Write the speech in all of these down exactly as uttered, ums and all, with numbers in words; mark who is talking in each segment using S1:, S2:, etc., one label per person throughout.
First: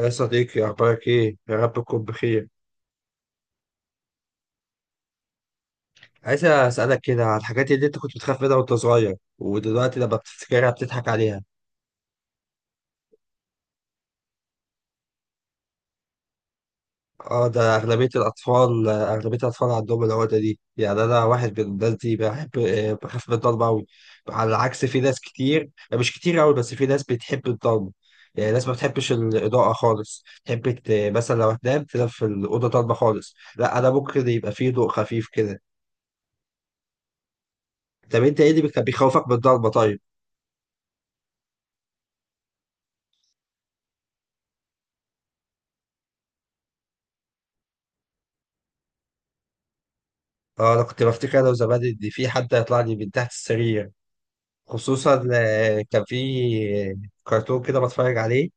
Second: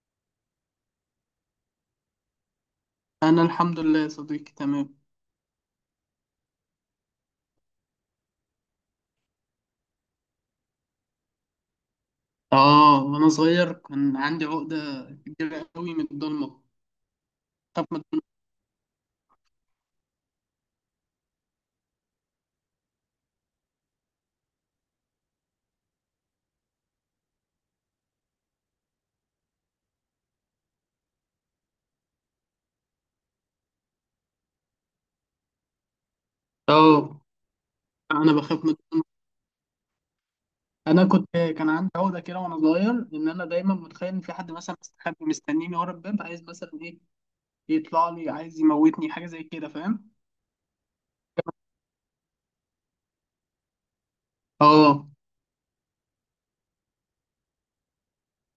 S1: يا صديقي، أخبارك إيه؟ يا رب تكون بخير.
S2: أنا الحمد لله يا صديقي، تمام.
S1: عايز أسألك كده على الحاجات اللي أنت كنت بتخاف منها وأنت صغير ودلوقتي لما بتفتكرها بتضحك عليها.
S2: آه، وأنا صغير كان عندي عقدة كبيرة قوي من الضلمة.
S1: أه، ده
S2: بخاف من
S1: أغلبية
S2: الضلمة.
S1: الأطفال أغلبية الأطفال عندهم العقدة دي. يعني أنا واحد من الناس دي بحب آه، بخاف من الضلمة أوي. على العكس، في ناس كتير، مش كتير أوي، بس في ناس بتحب الضلمة. يعني ناس ما بتحبش الإضاءة خالص، تحب ت- مثلا لو هتنام تنام في الأوضة ضلمة خالص، لا أنا ممكن يبقى فيه ضوء خفيف كده.
S2: آه،
S1: طب
S2: أنا
S1: أنت إيه اللي
S2: بخاف من
S1: بيخ-
S2: الضلمة.
S1: بيخوفك من الضلمة طيب؟
S2: أنا كنت كان عندي عقدة كده، وأنا صغير، إن أنا دايما متخيل إن في حد مثلا مستخبي مستنيني ورا الباب، عايز مثلا إيه يطلع لي عايز يموتني، حاجة زي كده، فاهم؟
S1: اه، انا كنت بفتكر انا وزمان ان في حد هيطلع لي من تحت السرير.
S2: آه،
S1: خصوصا آه، كان في كرتون كده بتفرج عليه،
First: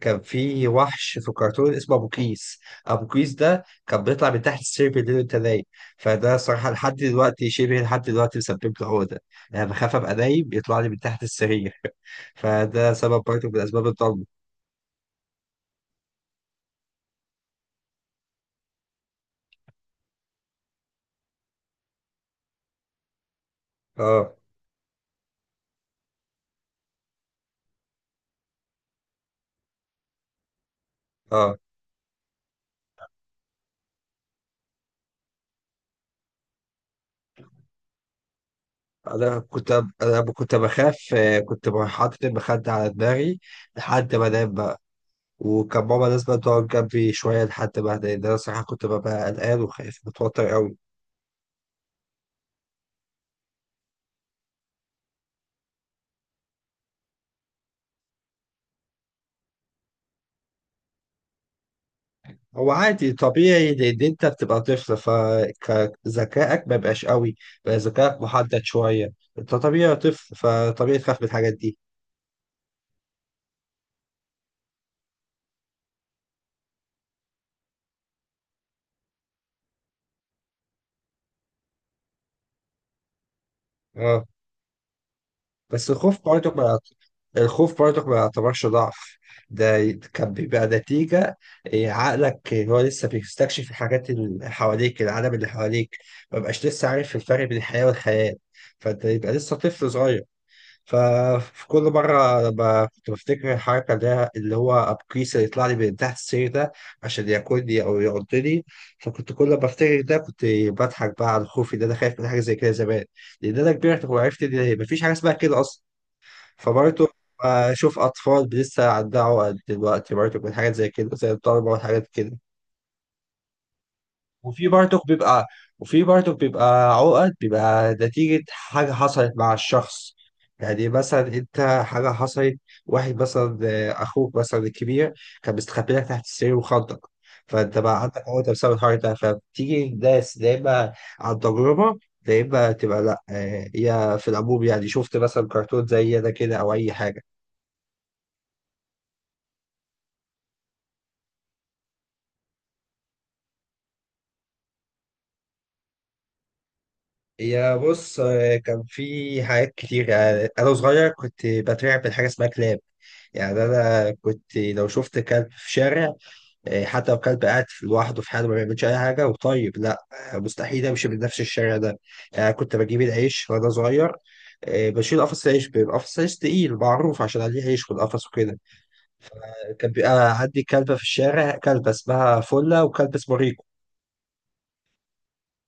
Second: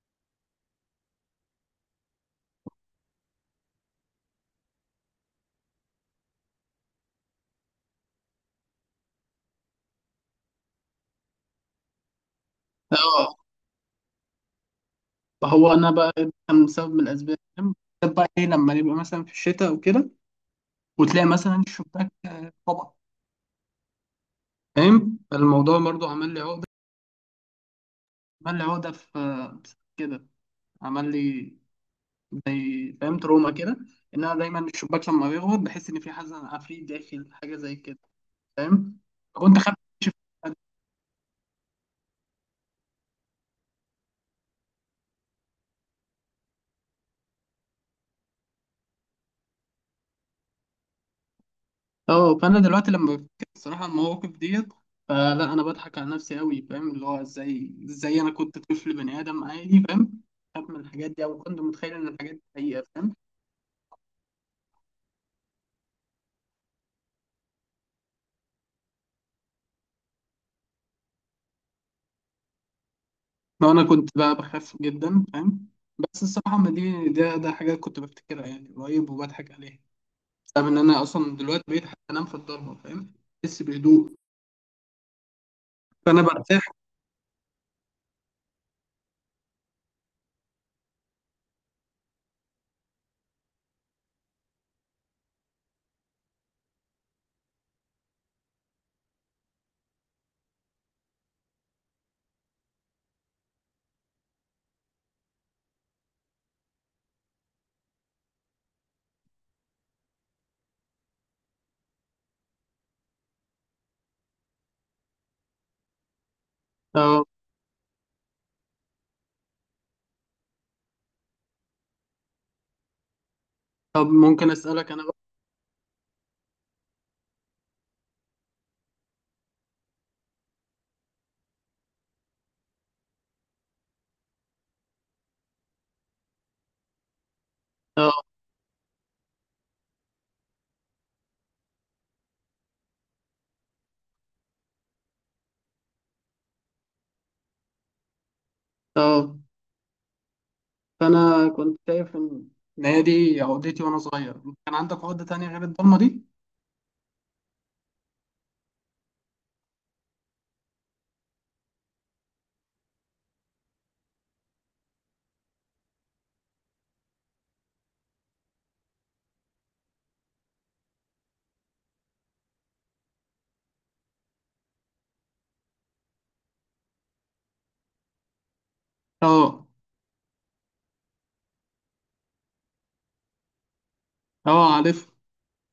S1: كان في وحش في الكرتون اسمه ابو كيس. ابو كيس ده كان بيطلع من تحت السرير بالليل وانت نايم، فده صراحه لحد دلوقتي شبه لحد دلوقتي مسبب لي عقده. يعني بخاف ابقى نايم يطلع لي من تحت السرير فده سبب
S2: آه.
S1: برضه من اسباب الضلمه.
S2: فهو أنا بقى ده كان بسبب من الأسباب، فاهم؟ بالذات بقى إيه لما نبقى مثلا في الشتاء وكده، وتلاقي مثلا الشباك، طبعا.
S1: اه،
S2: فاهم الموضوع برضو عمل لي عقدة عمل لي عقدة في كده، عمل لي
S1: اه،
S2: زي، فاهم، تروما كده، ان انا دايما الشباك لما بيغلق بحس ان في حزن عفريت داخل، حاجة زي كده، فاهم.
S1: انا
S2: كنت
S1: كنت
S2: خايف أكتشف
S1: انا
S2: الحاجة.
S1: كنت بخاف. آه، كنت حاطط المخده على دماغي لحد ما انام بقى. وكان ماما لازم تقعد جنبي شوية لحد ما أهدى، لأن أنا صراحة كنت ببقى قلقان وخايف متوتر أوي.
S2: اه، فانا دلوقتي لما بفتكر الصراحه المواقف ديت، فلا انا بضحك على نفسي قوي، فاهم، اللي هو ازاي ازاي انا كنت طفل بني ادم عادي، فاهم، بخاف من الحاجات دي، او كنت متخيل ان الحاجات دي
S1: هو
S2: حقيقه، فاهم؟
S1: عادي طبيعي، لأن أنت بتبقى طفل فذكائك ما بيبقاش أوي، بقى ذكائك محدد شوية، أنت طبيعي طفل فطبيعي تخاف من الحاجات دي.
S2: لو انا كنت بقى بخاف جدا، فاهم. بس الصراحه ما دي ده ده حاجه كنت بفتكرها يعني قريب وبضحك عليها، فاهم ان انا اصلا دلوقتي بقيت حتى انام في الضلمه، فاهم. بحس بهدوء.
S1: اه، بس
S2: فانا
S1: الخوف برضه ما
S2: برتاح.
S1: يعت- الخوف برضه ما يعتبرش ضعف. ده ي- كان بيبقى نتيجة إيه، عقلك هو لسه بيستكشف الحاجات اللي حواليك، العالم اللي حواليك، ما بقاش لسه عارف الفرق بين الحياة والخيال، فانت يبقى لسه طفل صغير. ففي كل مرة لما كنت بفتكر الحركة اللي اللي هو أبكيس اللي يطلع لي من تحت السرير ده عشان ياكلني أو يعضني، فكنت كل ما بفتكر ده كنت بضحك بقى على خوفي إن أنا خايف من حاجة زي كده زمان، لأن أنا كبرت وعرفت إن مفيش حاجة اسمها كده أصلا. فبرضه
S2: اه،
S1: بشوف أطفال لسه على الدعوة دلوقتي برضه من حاجات زي كده، زي الضربة والحاجات كده.
S2: طب ممكن
S1: وفي
S2: اسالك انا
S1: برضه
S2: بقى.
S1: بيبقى وفي برضه بيبقى عقد، بيبقى نتيجة حاجة حصلت مع الشخص. يعني مثلا أنت، حاجة حصلت، واحد مثلا آه، أخوك مثلا الكبير كان مستخبي لك تحت السرير وخضك، فأنت بقى
S2: اه،
S1: عندك عقدة بسبب الحوار ده. فبتيجي ناس يا إما عن تجربة، يا إما تبقى لأ، آه، هي في العموم يعني شفت مثلا كرتون زي ده كده أو أي حاجة.
S2: اه، فانا كنت شايف ان إن هي دي عقدتي وانا صغير. إنت كان عندك عقده تانية غير الضلمه دي؟
S1: يا بص، آه، كان في حاجات كتير. آه، انا صغير كنت بترعب من حاجه اسمها كلاب. يعني انا كنت لو شفت كلب في شارع، آه، حتى لو كلب قاعد في- لوحده في حاله ما بيعملش اي حاجه وطيب، لا، آه، مستحيل امشي من نفس الشارع ده. يعني كنت بجيب العيش وانا صغير، آه، بشيل قفص عيش، بيبقى قفص عيش تقيل معروف عشان عليه عيش في القفص وكده.
S2: اه،
S1: كان بيبقى عندي كلبه في الشارع، كلبه اسمها فله وكلب اسمه ريكو،
S2: اه، عارف.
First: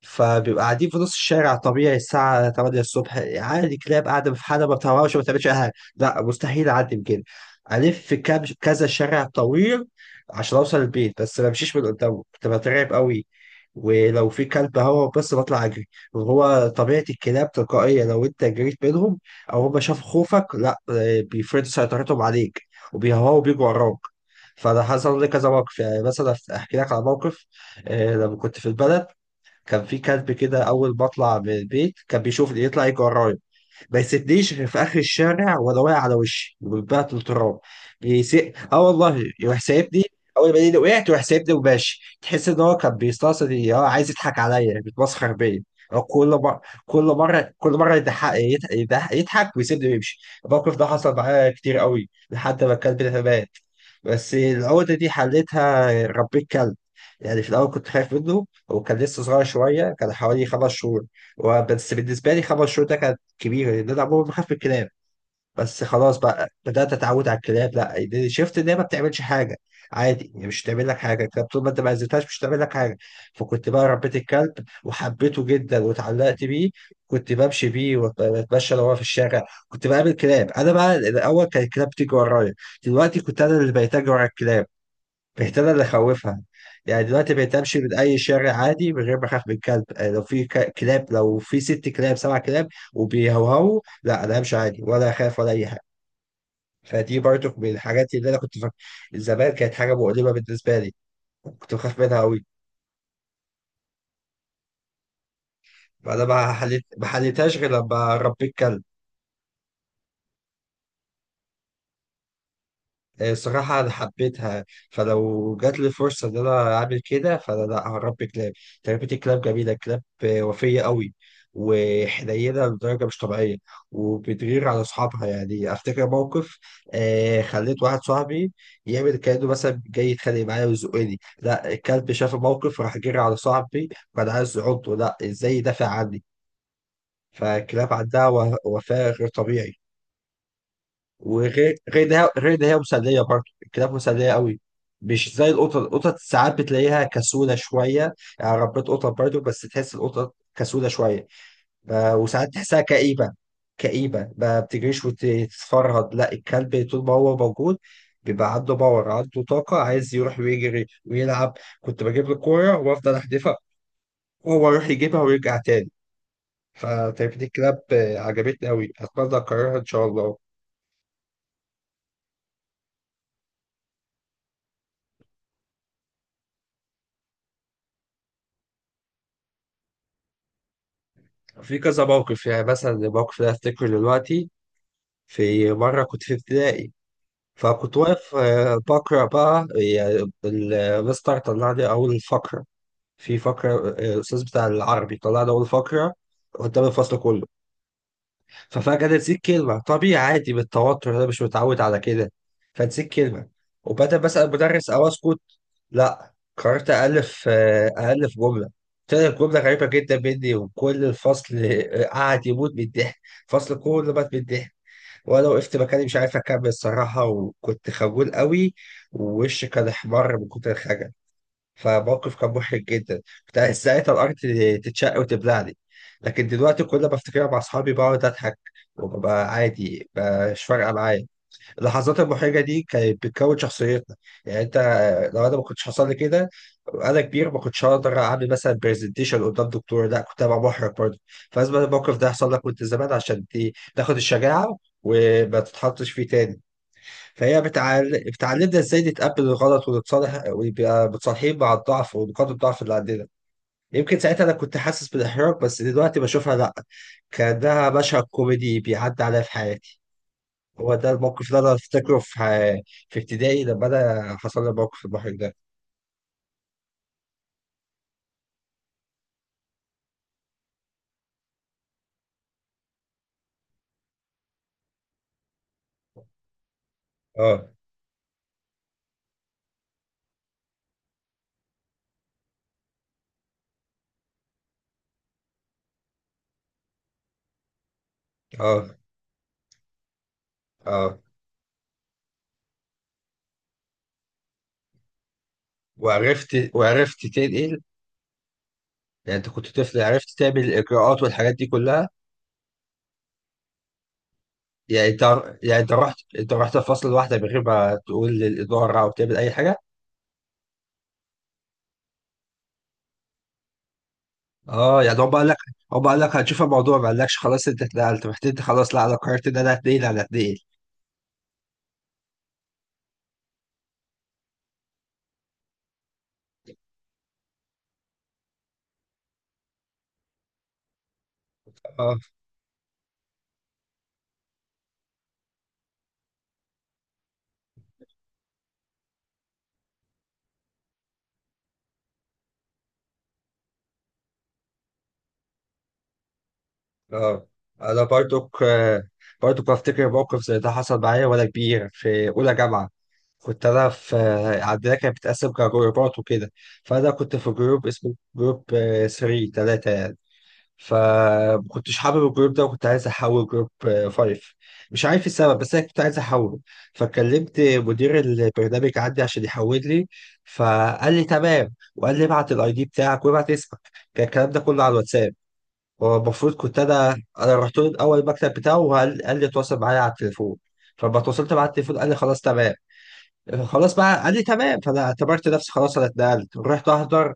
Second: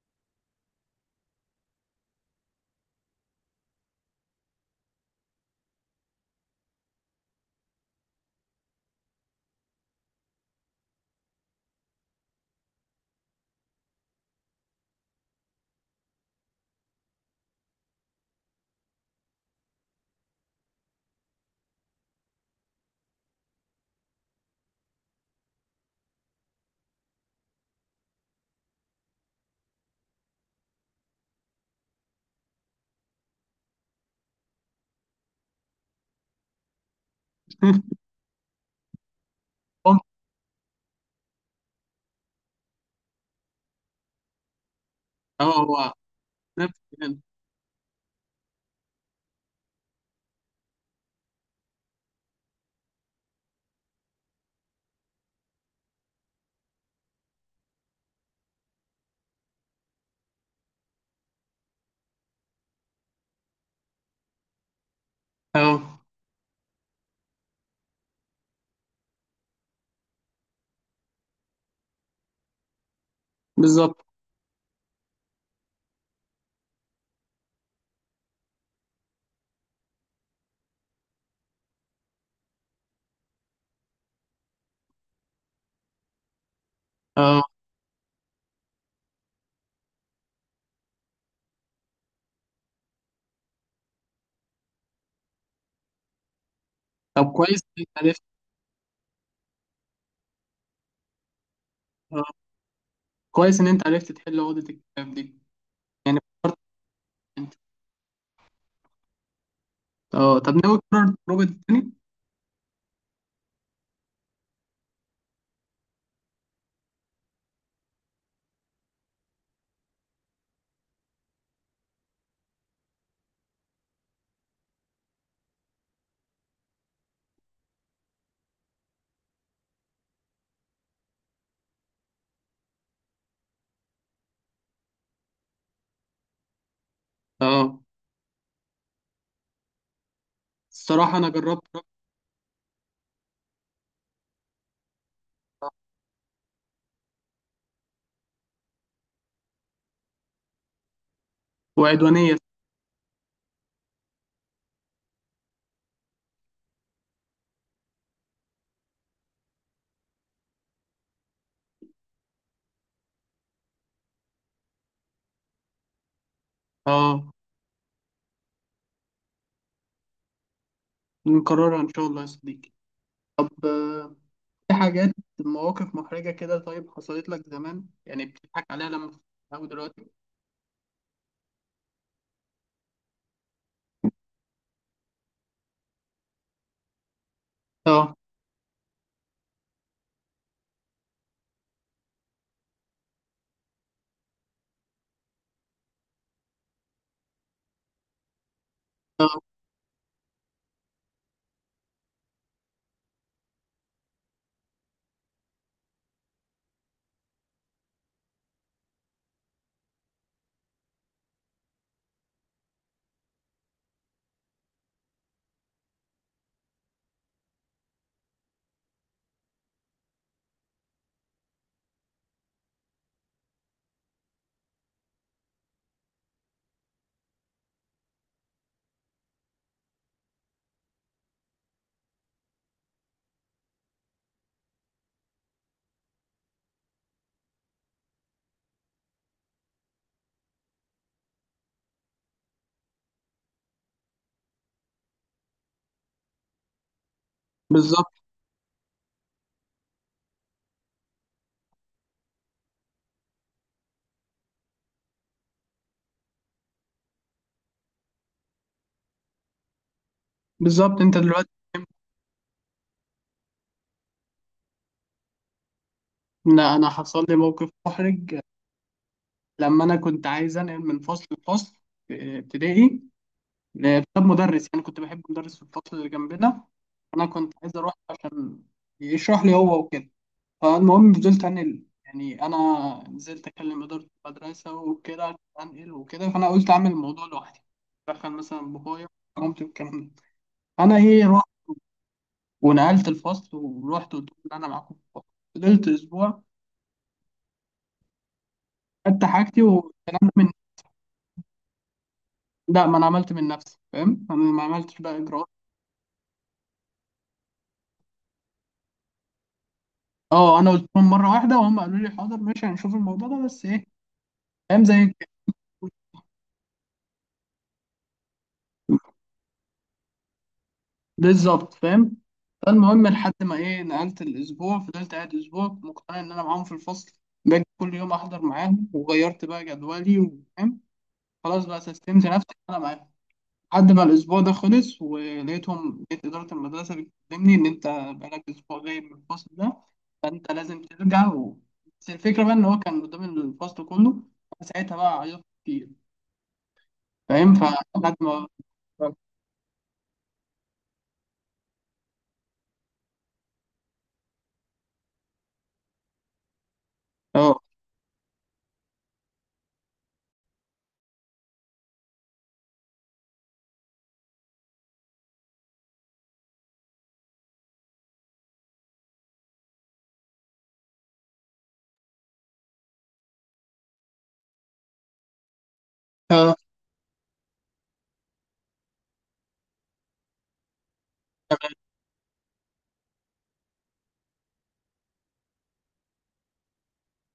S1: فبيبقى قاعدين في نص الشارع طبيعي الساعة ثمانية الصبح عادي، كلاب قاعدة في حالها ما بتهربش ما بتعملش أي حاجة. لا، مستحيل أعدي بجد. ألف في كام كذا شارع طويل عشان أوصل البيت، بس ما بمشيش من قدامه، كنت بترعب قوي. ولو في كلب هو بس بطلع أجري، وهو طبيعة الكلاب تلقائية، لو أنت جريت منهم أو هم شافوا خوفك، لا، بيفرضوا سيطرتهم عليك وبيهوا بيجوا وراك. فأنا حصل لي كذا موقف. يعني مثلا أحكي لك على موقف، آه، لما كنت في البلد كان في كلب كده، اول ما اطلع من البيت كان بيشوف يطلع يجي ورايا، ما يسيبنيش غير في اخر الشارع وانا واقع على وشي وبتبعت التراب. بيسي... اه والله، يروح سايبني. اول ما يلاقيني وقعت يروح سايبني وماشي، تحس ان هو كان بيستقصد، اه، عايز يضحك عليا، بيتمسخر
S2: اه،
S1: بيا.
S2: هو
S1: هو كل مره
S2: نفس
S1: كل
S2: الكلام.
S1: مره كل مره يضحك يضحك, يضحك يضحك ويسيبني ويمشي. الموقف ده حصل معايا كتير قوي لحد ما الكلب ده مات. بس العقدة دي حليتها، ربيت كلب. يعني في الأول كنت خايف منه وكان لسه صغير شوية، كان حوالي خمس شهور، بس بالنسبة لي خمس شهور ده كان كبيره، لان انا عمري ما خاف من الكلاب. بس
S2: اه،
S1: خلاص بقى بدات اتعود على الكلاب، لا يعني شفت ان هي ما بتعملش حاجه، عادي، يعني مش تعمل لك حاجه الكلاب طول ما انت ما اذيتهاش، مش تعمل لك حاجه. فكنت بقى
S2: بالظبط.
S1: ربيت الكلب وحبيته جدا واتعلقت بيه، كنت بمشي بيه واتمشى لو هو في الشارع، كنت بقابل كلاب. انا بقى الاول كان الكلاب بتيجي ورايا، دلوقتي كنت انا اللي بقيت اجري ورا الكلاب. بهتان اللي خوفها. يعني دلوقتي
S2: اه،
S1: بقيت امشي من اي شارع عادي من غير ما اخاف من كلب. آه، لو في ك- كلاب، لو في ست كلاب سبع كلاب وبيهوهوا، لا، انا همشي عادي ولا اخاف ولا اي حاجه. فدي
S2: طب
S1: برضو
S2: كويس ان
S1: من
S2: انت
S1: الحاجات
S2: عرفت.
S1: اللي انا كنت فاكر زمان كانت حاجه مؤلمه بالنسبه لي، كنت بخاف منها
S2: اه،
S1: قوي.
S2: كويس ان انت عرفت تحل عقده الكتاب دي. يعني
S1: فانا ما
S2: فكرت،
S1: حليت ما
S2: انت،
S1: حليتهاش غير لما ربيت كلب.
S2: اه، طب ناوي تكرر التجربه دي تاني؟
S1: آه، الصراحة أنا حبيتها، فلو جات لي فرصة إن أنا أعمل كده، فأنا لأ، هربي كلاب. تربية الكلاب جميلة، الكلاب وفية قوي وحنينة لدرجة مش طبيعية، وبتغير على أصحابها. يعني أفتكر موقف، آه خليت واحد صاحبي يعمل كأنه مثلا جاي يتخانق معايا ويزقني، لأ الكلب شاف الموقف راح جري على صاحبي وأنا عايز أعضه، لأ إزاي يدافع عني.
S2: اه،
S1: فالكلاب عندها و- وفاء غير طبيعي.
S2: الصراحه انا
S1: وغير
S2: جربت.
S1: غير ده غير ده هي مسليه برضه، الكلاب مسليه قوي، مش زي القطط. القطط ساعات بتلاقيها كسوله شويه، يعني ربيت قطط برضه بس تحس القطط كسوله شويه، ب-
S2: وعدوانيه.
S1: وساعات تحسها كئيبه، كئيبه ما بتجريش وتتفرهد. لا الكلب طول ما هو موجود بيبقى عنده باور، عنده طاقه، عايز يروح ويجري ويلعب. كنت بجيب له كوره وافضل احدفها وهو يروح يجيبها ويرجع تاني.
S2: اه،
S1: فتربية الكلاب عجبتني قوي، اتمنى اكررها ان شاء الله.
S2: نكررها ان شاء الله يا صديقي. طب، آه، في حاجات، مواقف محرجة كده، طيب حصلت لك زمان يعني بتضحك عليها لما بتتعود دلوقتي؟
S1: في كذا موقف، يعني مثلا الموقف اللي افتكره دلوقتي، في مره كنت في ابتدائي، فكنت
S2: اه،
S1: واقف آه، بقرا بقى. يعني المستر طلع لي اول فقره، في فقره آه، الاستاذ بتاع العربي طلع لي اول فقره قدام الفصل كله. ففجاه
S2: اه،
S1: نسيت كلمه، طبيعي عادي بالتوتر، انا مش متعود على كده، فنسيت كلمه، وبدأ بسأل المدرس او اسكت. لا قررت ألف آه، ألف جملة. طلعت جملة غريبة جدا مني، وكل الفصل آه، قعد يموت من الضحك. الفصل كله مات من الضحك، وأنا وقفت مكاني مش عارف أكمل الصراحة، وكنت خجول قوي ووشي كان أحمر من كتر الخجل. فموقف كان محرج جدا، كنت عايز ساعتها الأرض تتشق وتبلعني. لكن دلوقتي كل ما أفتكرها مع أصحابي بقعد أضحك وببقى عادي، مش فارقة معايا. اللحظات المحرجه دي كانت بتكون شخصيتنا. يعني انت، آه، لو انا ما كنتش حصل لي كده انا كبير ما كنتش هقدر اعمل مثلا برزنتيشن قدام دكتور، لا كنت هبقى محرج برضه. فلازم الموقف ده يحصل لك وانت زمان عشان ت- تاخد الشجاعه وما تتحطش فيه تاني. فهي
S2: بالظبط.
S1: بتعل... بتعلمنا ازاي نتقبل الغلط ونتصالح ويبقى متصالحين مع الضعف ونقاط الضعف اللي عندنا. يمكن ساعتها انا كنت حاسس بالاحراج بس دلوقتي بشوفها لا، كانها مشهد كوميدي بيعدي عليا في حياتي. هو
S2: بالظبط
S1: ده
S2: انت
S1: الموقف
S2: دلوقتي.
S1: اللي انا افتكره في في ابتدائي لما انا حصل لي موقف المحرج ده.
S2: لا انا حصل لي موقف محرج لما انا كنت عايز انقل من فصل لفصل في ابتدائي، بسبب مدرس يعني كنت بحب مدرس في الفصل اللي جنبنا. انا كنت
S1: اه،
S2: عايز اروح عشان يشرح لي هو وكده. فالمهم فضلت انقل، يعني انا نزلت اكلم اداره المدرسه وكده عشان انقل وكده، فانا قلت اعمل الموضوع لوحدي. دخل مثلا
S1: اه،
S2: بابايا ومامتي والكلام ده. فانا
S1: اه،
S2: ايه رحت ونقلت الفصل ورحت قلت لهم ان انا معاكم في الفصل. فضلت اسبوع.
S1: وعرفت وعرفت تنقل.
S2: خدت
S1: يعني انت
S2: حاجتي
S1: كنت طفل
S2: والكلام
S1: عرفت
S2: ده من.
S1: تعمل الاجراءات والحاجات دي كلها.
S2: لا، ما انا عملت من نفسي، فاهم، انا ما عملتش
S1: يعني
S2: بقى
S1: انت
S2: اجراءات.
S1: يعني انت رحت انت رحت الفصل لوحدك من غير ما تقول للاداره او تعمل اي حاجه.
S2: اه، انا قلت لهم مره واحده وهم قالوا لي حاضر ماشي هنشوف الموضوع ده، بس ايه، فاهم،
S1: اه،
S2: زي
S1: يعني
S2: كده.
S1: هم قال لك هم قال لك هنشوف الموضوع، ما قالكش خلاص انت اتنقلت، رحت انت خلاص، لا انا قررت ان انا هتنقل انا هتنقل.
S2: بالظبط، فاهم. فالمهم لحد ما ايه نقلت الاسبوع، فضلت قاعد اسبوع مقتنع ان انا معاهم في الفصل، باجي كل يوم احضر معاهم وغيرت بقى جدولي، وفاهم، خلاص بقى
S1: اه،
S2: سستمت نفسي إن انا معاهم. لحد ما الاسبوع ده خلص ولقيتهم لقيت اداره المدرسه بتكلمني ان انت بقالك اسبوع غايب من الفصل ده، فانت لازم ترجع و... بس الفكره بقى ان هو كان قدام الفصل كله، انا ساعتها بقى عيطت كتير،
S1: اه،
S2: فاهم،
S1: انا
S2: فلحد ما،
S1: برضك، آه،
S2: اه،
S1: برضك بفتكر موقف زي ده حصل معايا وانا كبير في اولى جامعه. كنت انا في عندنا كانت بتتقسم كجروبات وكده. فانا كنت في
S2: اه،
S1: جروب اسمه جروب ثلاثة ثلاثة يعني. فما كنتش حابب الجروب ده وكنت عايز احول جروب خمسة، مش عارف السبب بس انا كنت عايز احوله. فكلمت مدير البرنامج عندي عشان يحول لي، فقال لي تمام وقال لي ابعت الاي دي بتاعك وابعت اسمك، كان الكلام ده كله على الواتساب. هو المفروض
S2: تمام.
S1: كنت انا، انا رحت له الاول المكتب بتاعه، وقال قال لي اتواصل معايا على التليفون. فلما اتواصلت معاه على التليفون قال لي خلاص تمام. خلاص بقى قال لي تمام، فانا اعتبرت نفسي خلاص انا اتنقلت، رحت احضر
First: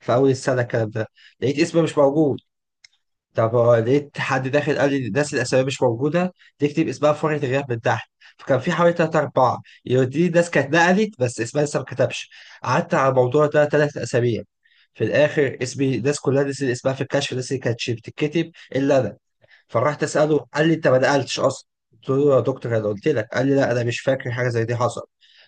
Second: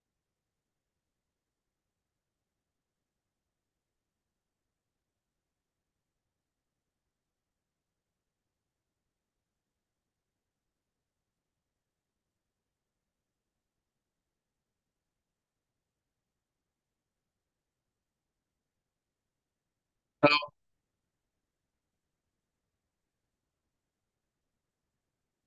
S1: في اول السنه الكلام ده، لقيت اسمي مش موجود. طب هو لقيت حد داخل قال لي الناس الاسامي مش موجوده تكتب اسمها في ورقه الغياب من تحت، فكان في حوالي تلات أربعة دي ناس كانت نقلت بس اسمها لسه ما كتبش. قعدت على الموضوع ده تلات أسابيع، في الآخر اسمي الناس كلها نسيت اسمها في الكشف، الناس اللي كانت بتتكتب إلا أنا. فراحت اساله،
S2: آه،
S1: قال لي انت ما نقلتش اصلا. قلت له يا دكتور انا قلت لك، قال لي لا انا مش فاكر حاجه زي دي حصل.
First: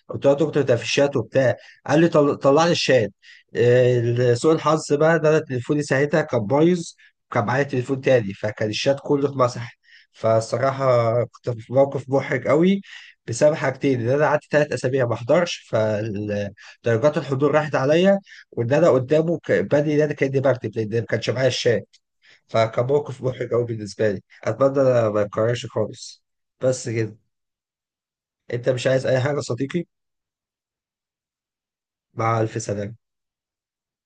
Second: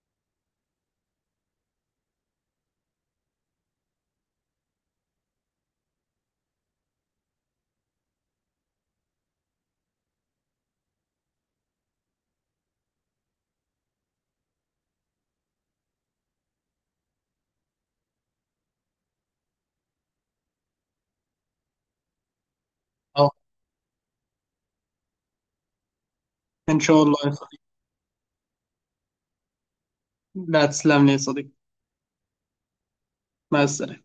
S1: قلت له يا دكتور ده في الشات وبتاع، قال لي طل... طلع لي الشات. آه، سوء الحظ بقى ان انا تليفوني ساعتها كان بايظ وكان معايا تليفون تاني، فكان الشات كله اتمسح. فالصراحه كنت في موقف محرج قوي بسبب حاجتين: ان انا قعدت ثلاث اسابيع ما احضرش فدرجات الحضور راحت عليا، وان انا قدامه ك- بادئ ان انا كاني بكتب لان ما كانش معايا الشات. فكموقف
S2: آه،
S1: محرج أوي بالنسبة لي، أتمنى ما يتكررش خالص.
S2: ان
S1: بس
S2: شاء
S1: كده.
S2: الله.
S1: أنت مش عايز أي حاجة يا صديقي؟
S2: لا، تسلم لي يا صديقي.
S1: مع ألف سلامة.
S2: مع السلامة.